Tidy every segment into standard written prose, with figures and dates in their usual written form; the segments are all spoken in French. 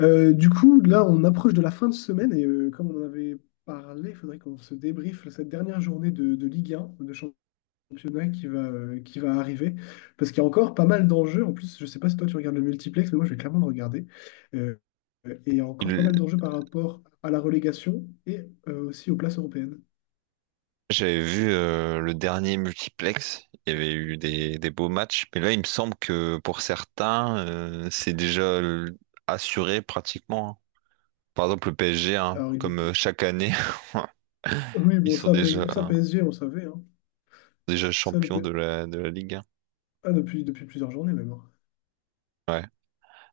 Du coup, là, on approche de la fin de semaine et comme on en avait parlé, il faudrait qu'on se débriefe cette dernière journée de Ligue 1, de championnat qui va arriver. Parce qu'il y a encore pas mal d'enjeux. En plus, je sais pas si toi tu regardes le multiplex, mais moi je vais clairement le regarder. Euh, et il y a encore pas Il- mal d'enjeux par rapport à la relégation et aussi aux places européennes. J'avais vu le dernier multiplex, il y avait eu des beaux matchs, mais là il me semble que pour certains c'est déjà assuré pratiquement, hein. Par exemple le PSG, hein, Alors, il- comme chaque année, oui, ils bon, sont ça, PS- ça PSG, on savait, hein. déjà Ça, le P- champions de de la Ligue 1. ah, depuis, depuis plusieurs journées même, hein. Ouais.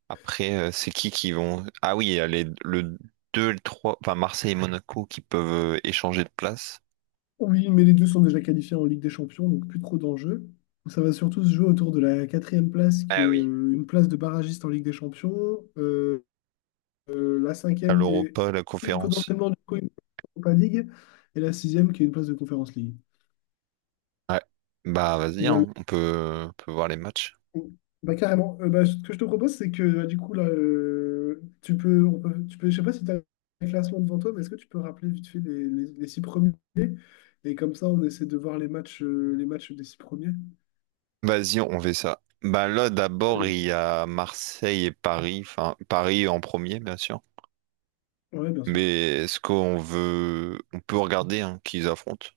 Après c'est qui vont... Ah oui, il y a le 2, le 3, enfin Marseille et Monaco qui peuvent échanger de place. Oui, mais les deux sont déjà qualifiés en Ligue des Champions, donc plus trop d'enjeux. Ça va surtout se jouer autour de la quatrième place, qui Ah est oui. Une place de barragiste en Ligue des Champions, la À cinquième qui est l'Europa, la conférence. potentiellement du coup une Europa League, et la sixième qui est une place de Conference League. Ouais. Bah vas-y, Voilà. hein, on peut voir les matchs. Bah, carrément. Bah, ce que je te propose, c'est que bah, du coup, là, tu peux, je sais pas si tu as un classement devant toi, mais est-ce que tu peux rappeler vite fait les six premiers? Et comme ça, on essaie de voir les matchs des six premiers. Vas-y, on fait ça. Bah là, d'abord, Euh, il y a Marseille et Paris. Enfin, Paris en premier, bien sûr. ouais, bien sûr. Mais est-ce qu'on veut... On peut regarder hein, qui ils affrontent.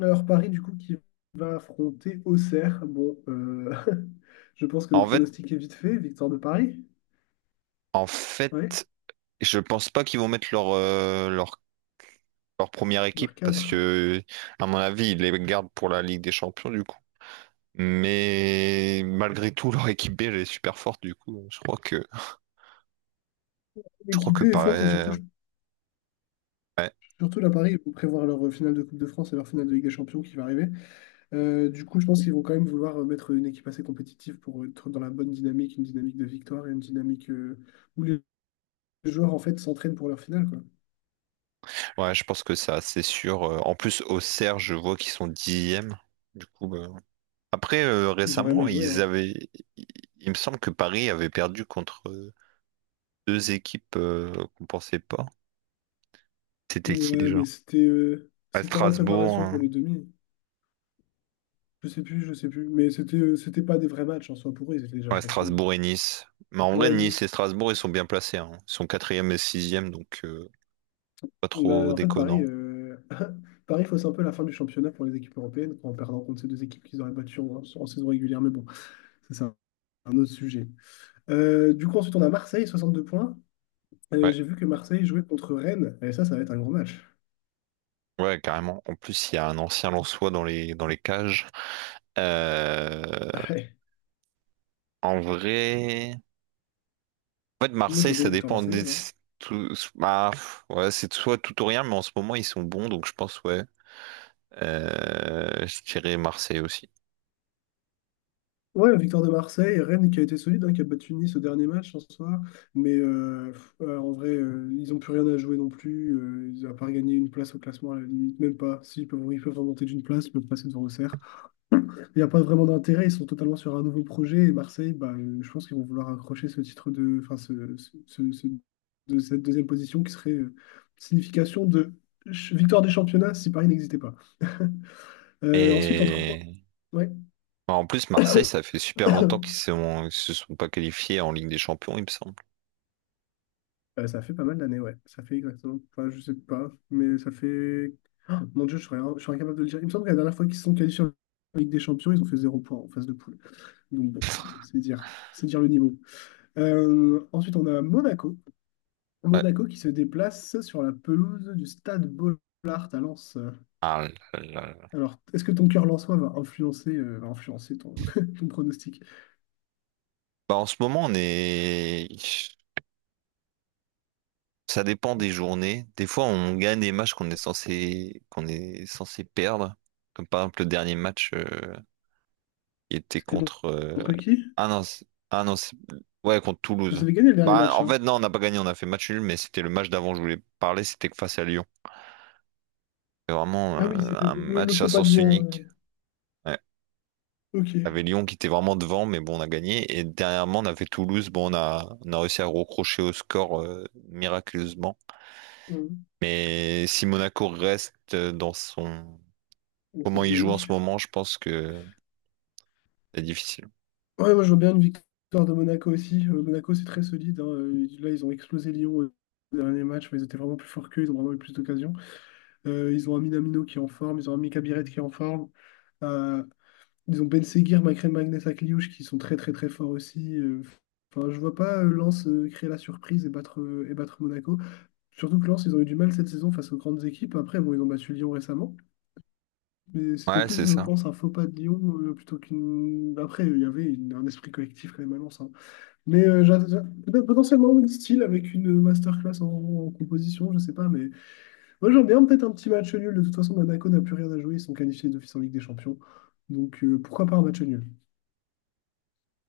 Alors Paris, du coup, qui va affronter Auxerre. Bon, je pense que le En fait, pronostic est vite fait. Victoire de Paris. en Oui, fait, je pense pas qu'ils vont mettre leur leur, première équipe leur parce cadre. que, à mon avis, ils les gardent pour la Ligue des Champions, du coup. Mais malgré tout, leur équipe B, elle est super forte, du coup. Je crois L'équipe que B est forte et surtout, Paris... surtout la Paris, ils vont prévoir leur finale de Coupe de France et leur finale de Ligue des Champions qui va arriver. Du coup, je pense qu'ils vont quand même vouloir mettre une équipe assez compétitive pour être dans la bonne dynamique, une dynamique de victoire et une dynamique où les joueurs en fait s'entraînent pour leur finale, quoi. Ouais, je pense que ça, c'est sûr. En plus, au Serre, je vois qu'ils sont dixièmes. Du coup, bah, après, Ils ont rien à récemment, jouer, ils hein. avaient. Il il me semble que Paris avait perdu contre deux équipes qu'on pensait pas. C'était qui Ouais, mais déjà? À c'était en Strasbourg, préparation hein. pour les demi. Je sais plus, je sais plus. Mais c'était pas des vrais matchs en soi pour eux, ils étaient déjà Ouais, champions. Strasbourg et Nice. Mais en vrai, Ouais, Nice Nice. et Strasbourg, ils sont bien placés, hein. Ils sont quatrième et sixième, donc pas trop Bah, en fait, déconnant. Paris fausse un peu la fin du championnat pour les équipes européennes en perdant contre ces deux équipes qu'ils auraient battues en saison régulière. Mais bon, ça, c'est un autre sujet. Du coup, ensuite, on a Marseille, 62 points. Ouais, J'ai vu que Marseille jouait contre Rennes. Et ça va être un gros match. ouais, carrément. En plus, il y a un ancien Lensois dans les cages. Euh, Ouais. en vrai. En fait, Moi, je Marseille, veux bien ça une victoire dépend des... marseillaise, hein. tout- bah, pff, ouais, c'est soit tout ou rien, mais en ce moment, ils sont bons, donc je pense, ouais. Je dirais Marseille aussi. Ouais, victoire de Marseille, Rennes qui a été solide, hein, qui a battu Nice au dernier match en soi, mais en vrai, ils n'ont plus rien à jouer non plus, ils n'ont pas gagné une place au classement à la limite, même pas, ils peuvent remonter d'une place, ils peuvent passer devant Auxerre. Il n'y a pas vraiment d'intérêt, ils sont totalement sur un nouveau projet, et Marseille, bah, je pense qu'ils vont vouloir accrocher ce titre de, enfin, de cette deuxième position qui serait signification de victoire des championnats si Paris n'existait pas. Ensuite, en trois... Et Ouais. bah, en plus, Marseille, ça fait super longtemps qu'ils sont... ils se sont pas qualifiés en Ligue des Champions, il me semble. Ça fait pas mal d'années, ouais. Ça fait exactement. Enfin, je sais pas, mais ça fait. Ah, mon Dieu, je serais incapable de le dire. Il me semble que la dernière fois qu'ils se sont qualifiés en Ligue des Champions, ils ont fait zéro point en phase de poule. Donc, bon, c'est dire le niveau. Ensuite, on a Monaco. Ouais. Monaco qui se déplace sur la pelouse du Stade Bollard à Lens. Ah là là là. Alors, est-ce que ton cœur lensois va influencer ton, ton pronostic? Bah, en ce moment, on est... Ça dépend des journées. Des fois, on gagne des matchs qu'on est censé perdre, comme par exemple le dernier match. Il était C'était con- contre. Contre qui? Ah non, c'est- ouais, contre Vous Toulouse. avez gagné le dernier Bah, match, en hein? fait, non, on n'a pas gagné, on a fait match nul, mais c'était le match d'avant je voulais parler, c'était face à Lyon. C'était vraiment Ah oui, c'est le, un le- le match à faux pas de sens Lyon. unique. Ouais. Il y avait Ok. Lyon qui était vraiment devant, mais bon, on a gagné. Et dernièrement, on avait Toulouse, bon, on a réussi à recrocher au score miraculeusement. Mais si Monaco reste dans son. Dans cette Comment il joue en dynamique. ce moment, je pense que c'est difficile. Ouais, moi je vois bien une victoire de Monaco aussi. Monaco c'est très solide, hein. Là ils ont explosé Lyon au dernier match, mais ils étaient vraiment plus forts qu'eux, ils ont vraiment eu plus d'occasions. Ils ont un Minamino qui est en forme, ils ont un Mika Biret qui est en forme. Euh, Ils ont Ben Seguir, Makrem Magnus Akliouche qui sont très très très forts aussi. Enfin, je vois pas Lens créer la surprise et battre Monaco. Surtout que Lens, ils ont eu du mal cette saison face aux grandes équipes. Après, bon, ils ont battu Lyon récemment. Mais c'était Ouais, plus, c'est je ça. pense, un faux pas de Lyon plutôt qu'une. Après, il y avait un esprit collectif quand même à Lens, hein. Mais peut-être potentiellement une style avec une masterclass en composition, je sais pas. Mais moi, j'aime bien peut-être un petit match nul. De toute façon, Monaco n'a plus rien à jouer. Ils sont qualifiés d'office en Ligue des Champions. Donc, pourquoi pas un match nul?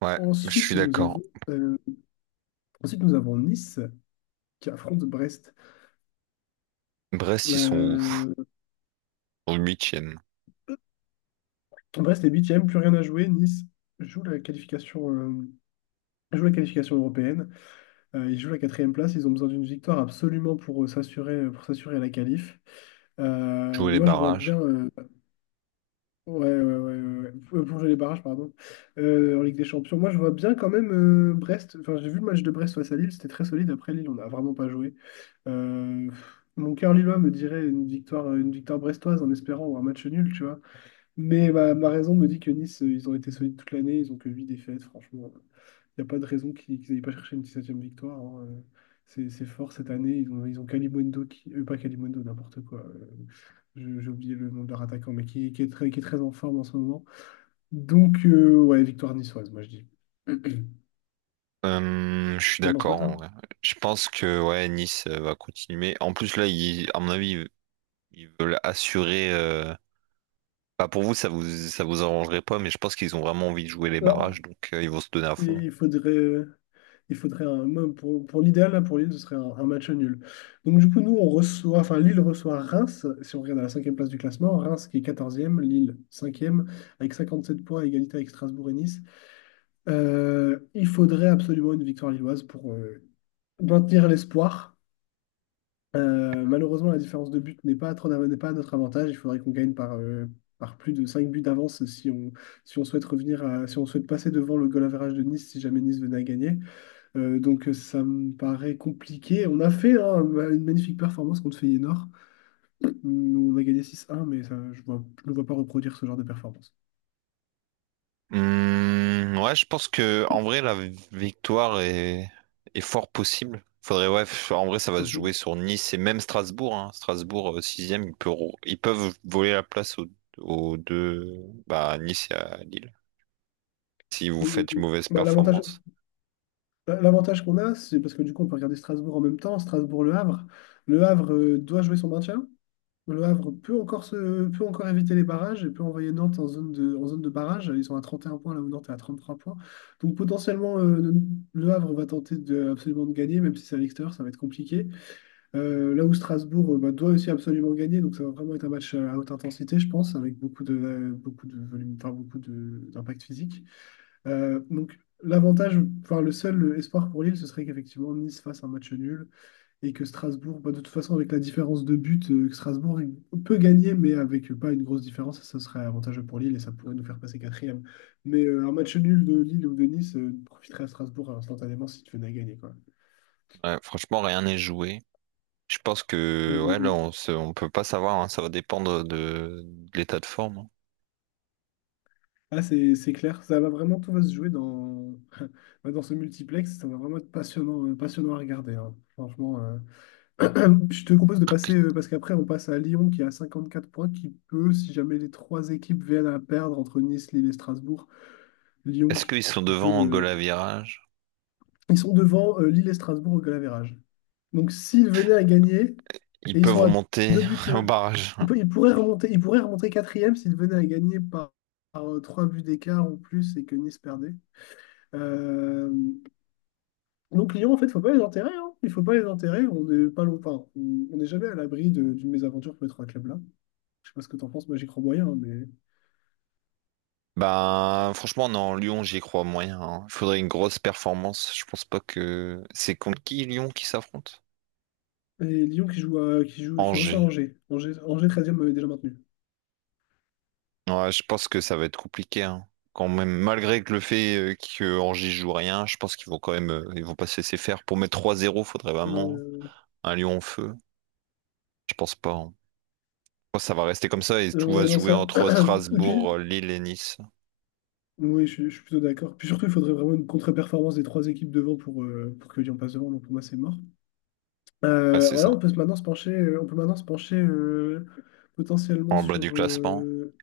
Ouais, je suis Ensuite, nous d'accord. avons, euh, ensuite, nous avons Nice qui affronte Brest. Brest, ils sont où? Euh, Ils sont huitièmes. Brest est huitième, plus rien à jouer. Nice joue la qualification, euh, joue la qualification européenne. Ils jouent la quatrième place. Ils ont besoin d'une victoire absolument pour s'assurer la qualif. Jouer les Moi, je vois barrages. bien. Ouais, ouais, ouais, ouais, ouais. Pour jouer les barrages, pardon. En Ligue des Champions, moi, je vois bien quand même Brest. Enfin, j'ai vu le match de Brest face à Lille. C'était très solide. Après Lille, on n'a vraiment pas joué. Mon cœur lillois me dirait une victoire brestoise en espérant un match nul, tu vois. Mais ma raison me dit que Nice, ils ont été solides toute l'année. Ils ont que 8 défaites, franchement. Il n'y a pas de raison qu'ils n'aillent pas chercher une 17e victoire, hein. C'est fort cette année. Ils ont Kalimundo qui. Pas Kalimundo, n'importe quoi. J'ai oublié le nom de leur attaquant, mais qui est très en forme en ce moment. Donc, ouais, victoire niçoise, moi je dis. Je suis T'en penses quoi, d'accord en toi? vrai. Je pense que ouais, Nice va continuer. En plus là, à mon avis, ils veulent assurer. Bah, pour vous, ça vous arrangerait pas, mais je pense qu'ils ont vraiment envie de jouer les barrages, Non. donc ils vont se donner à Il fond. il faudrait, il faudrait un, moi, pour l'idéal, là, pour Lille, ce serait un match nul. Donc, du coup, nous, on reçoit, enfin, Lille reçoit Reims, si on regarde à la cinquième place du classement, Reims qui est quatorzième Lille cinquième avec 57 points, à égalité avec Strasbourg et Nice. Il faudrait absolument une victoire lilloise pour maintenir l'espoir. Malheureusement, la différence de but n'est pas à notre avantage. Il faudrait qu'on gagne par plus de 5 buts d'avance si on, si on souhaite revenir à- si on souhaite passer devant le goal average de Nice si jamais Nice venait à gagner. Donc, ça me paraît compliqué. On a fait, hein, une magnifique performance contre Feyenoord. On a gagné 6-1, mais ça, je ne vois pas reproduire ce genre de performance. Ouais, je pense que en vrai la victoire est fort possible. Faudrait ouais, en vrai ça va se jouer Mhm. sur Nice et même Strasbourg. Hein. Strasbourg sixième, ils peuvent voler la place aux deux bah à Nice et à Lille, si vous faites une Mhm. mauvaise Bah, l'avantage, performance. Bah, l'avantage qu'on a, c'est parce que du coup, on peut regarder Strasbourg en même temps, Strasbourg-Le Havre. Le Havre doit jouer son maintien. Le Havre peut encore éviter les barrages et peut envoyer Nantes en zone de barrage. Ils sont à 31 points là où Nantes est à 33 points. Donc potentiellement, le Havre va tenter absolument de gagner, même si c'est à l'extérieur, ça va être compliqué. Là où Strasbourg bah, doit aussi absolument gagner, donc ça va vraiment être un match à haute intensité, je pense, avec beaucoup de volume, enfin, d'impact physique. Donc, l'avantage, enfin, le seul espoir pour Lille, ce serait qu'effectivement Nice fasse un match nul et que Strasbourg, bah, de toute façon, avec la différence de but, que Strasbourg il peut gagner, mais avec pas une grosse différence, ça serait avantageux pour Lille et ça pourrait nous faire passer quatrième. Mais un match nul de Lille ou de Nice profiterait à Strasbourg instantanément si tu venais à gagner, quoi. Ouais, franchement, rien n'est joué. Je pense Hum, que hum, ouais, là, hum. On peut pas savoir, hein, ça va dépendre de l'état de forme, hein. Ah, c'est clair, tout va se jouer bah, dans ce multiplex, ça va vraiment être passionnant à regarder, hein. Franchement. Je te propose de passer, parce qu'après on passe à Lyon qui a 54 points, qui peut, si jamais les trois équipes viennent à perdre entre Nice, Lille et Strasbourg, Lyon Est-ce qui, qu'ils sont qui peut... devant au goal à euh, virage? Ils sont devant Lille et Strasbourg au goal average. Donc s'ils venaient à gagner, Ils et ils peuvent sont à remonter deux buts, au barrage. Ils pourraient remonter quatrième s'ils venaient à gagner trois buts d'écart ou plus et que Nice perdait. Euh, donc Lyon, en fait, il ne faut pas les enterrer, hein. Il ne faut pas les enterrer. On n'est pas loin- Enfin, on n'est jamais à l'abri d'une mésaventure pour les trois clubs-là. Je sais pas ce que t'en penses, moi j'y crois moyen, hein, mais. Ben, franchement, non, Lyon, j'y crois moyen, hein. Il faudrait une grosse performance. Je pense pas que. C'est contre qui Lyon qui s'affronte? Et Lyon qui joue à- qui joue, qui reçoit Angers. Angers. Angers 13 m'avait déjà maintenu. Ouais, je pense que ça va être compliqué, hein. Quand même, malgré que le fait que Angers joue rien, je pense qu'ils vont quand même, ils vont pas se laisser faire. Pour mettre 3-0, faudrait vraiment Euh, un Lyon en feu. Je pense pas, hein. Je pense que ça va rester comme ça et tout va ouais, se non, jouer ça. entre Et puis, Strasbourg, Lille et Nice. oui, je suis plutôt d'accord. Puis surtout, il faudrait vraiment une contre-performance des trois équipes devant pour que Lyon passe devant. Donc pour moi, c'est mort. Ouais, c'est Voilà, ça. On peut maintenant se pencher potentiellement En bas du classement.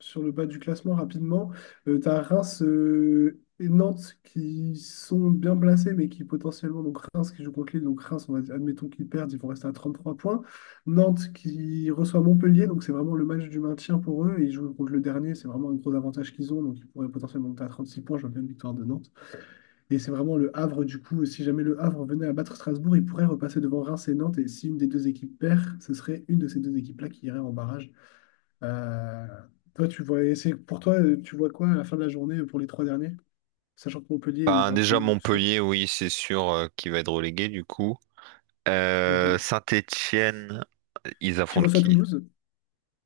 sur le bas du classement rapidement. Tu Reims et Nantes qui sont bien placés, mais qui potentiellement, donc Reims qui joue contre Lille, donc Reims, admettons qu'ils perdent, ils vont rester à 33 points. Nantes qui reçoit Montpellier, donc c'est vraiment le match du maintien pour eux, et ils jouent contre le dernier, c'est vraiment un gros avantage qu'ils ont, donc ils pourraient potentiellement monter à 36 points, je vois bien une victoire de Nantes. Et c'est vraiment le Havre, du coup, si jamais le Havre venait à battre Strasbourg, il pourrait repasser devant Reims et Nantes, et si une des deux équipes perd, ce serait une de ces deux équipes-là qui irait en barrage. Euh, Toi, tu vois quoi à la fin de la journée pour les trois derniers, sachant que Montpellier est Ben, déjà 20 sûr. Montpellier, oui, c'est sûr, qu'il va être relégué du coup. Euh, Saint-Étienne, ils Qui affrontent reçoit qui? Toulouse?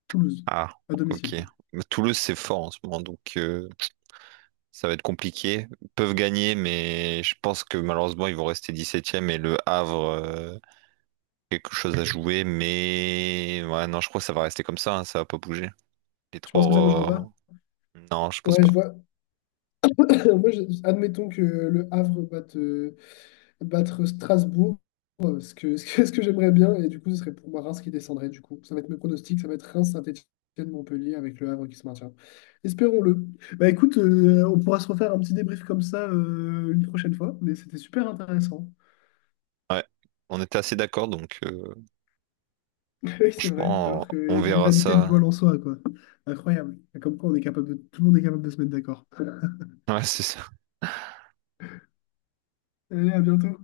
Toulouse, Ah, à ok. domicile. Mais Toulouse, c'est fort en ce moment, donc ça va être compliqué. Ils peuvent gagner, mais je pense que malheureusement, ils vont rester dix-septième, et le Havre, quelque chose à jouer. Mais ouais, non, je crois que ça va rester comme ça, hein, ça va pas bouger. Les Tu penses que ça bougera pas? trois, non, je pense Ouais, pas. je vois. Admettons que le Havre battre Strasbourg, ce que, ce que j'aimerais bien. Et du coup, ce serait pour moi Reims qui descendrait. Du coup, ça va être mes pronostics. Ça va être Reims, Saint-Étienne, Montpellier avec le Havre qui se maintient. Espérons-le. Bah écoute, on pourra se refaire un petit débrief comme ça une prochaine fois. Mais c'était super intéressant. Ouais, on était assez d'accord, donc Oui, c'est vrai. franchement, Alors qu'il y a on une verra rivalité ça. lillois-lensois, quoi. Incroyable. Comme quoi, on est capable de... tout le monde est capable de se mettre d'accord. Ouais, c'est ça. Allez, à bientôt.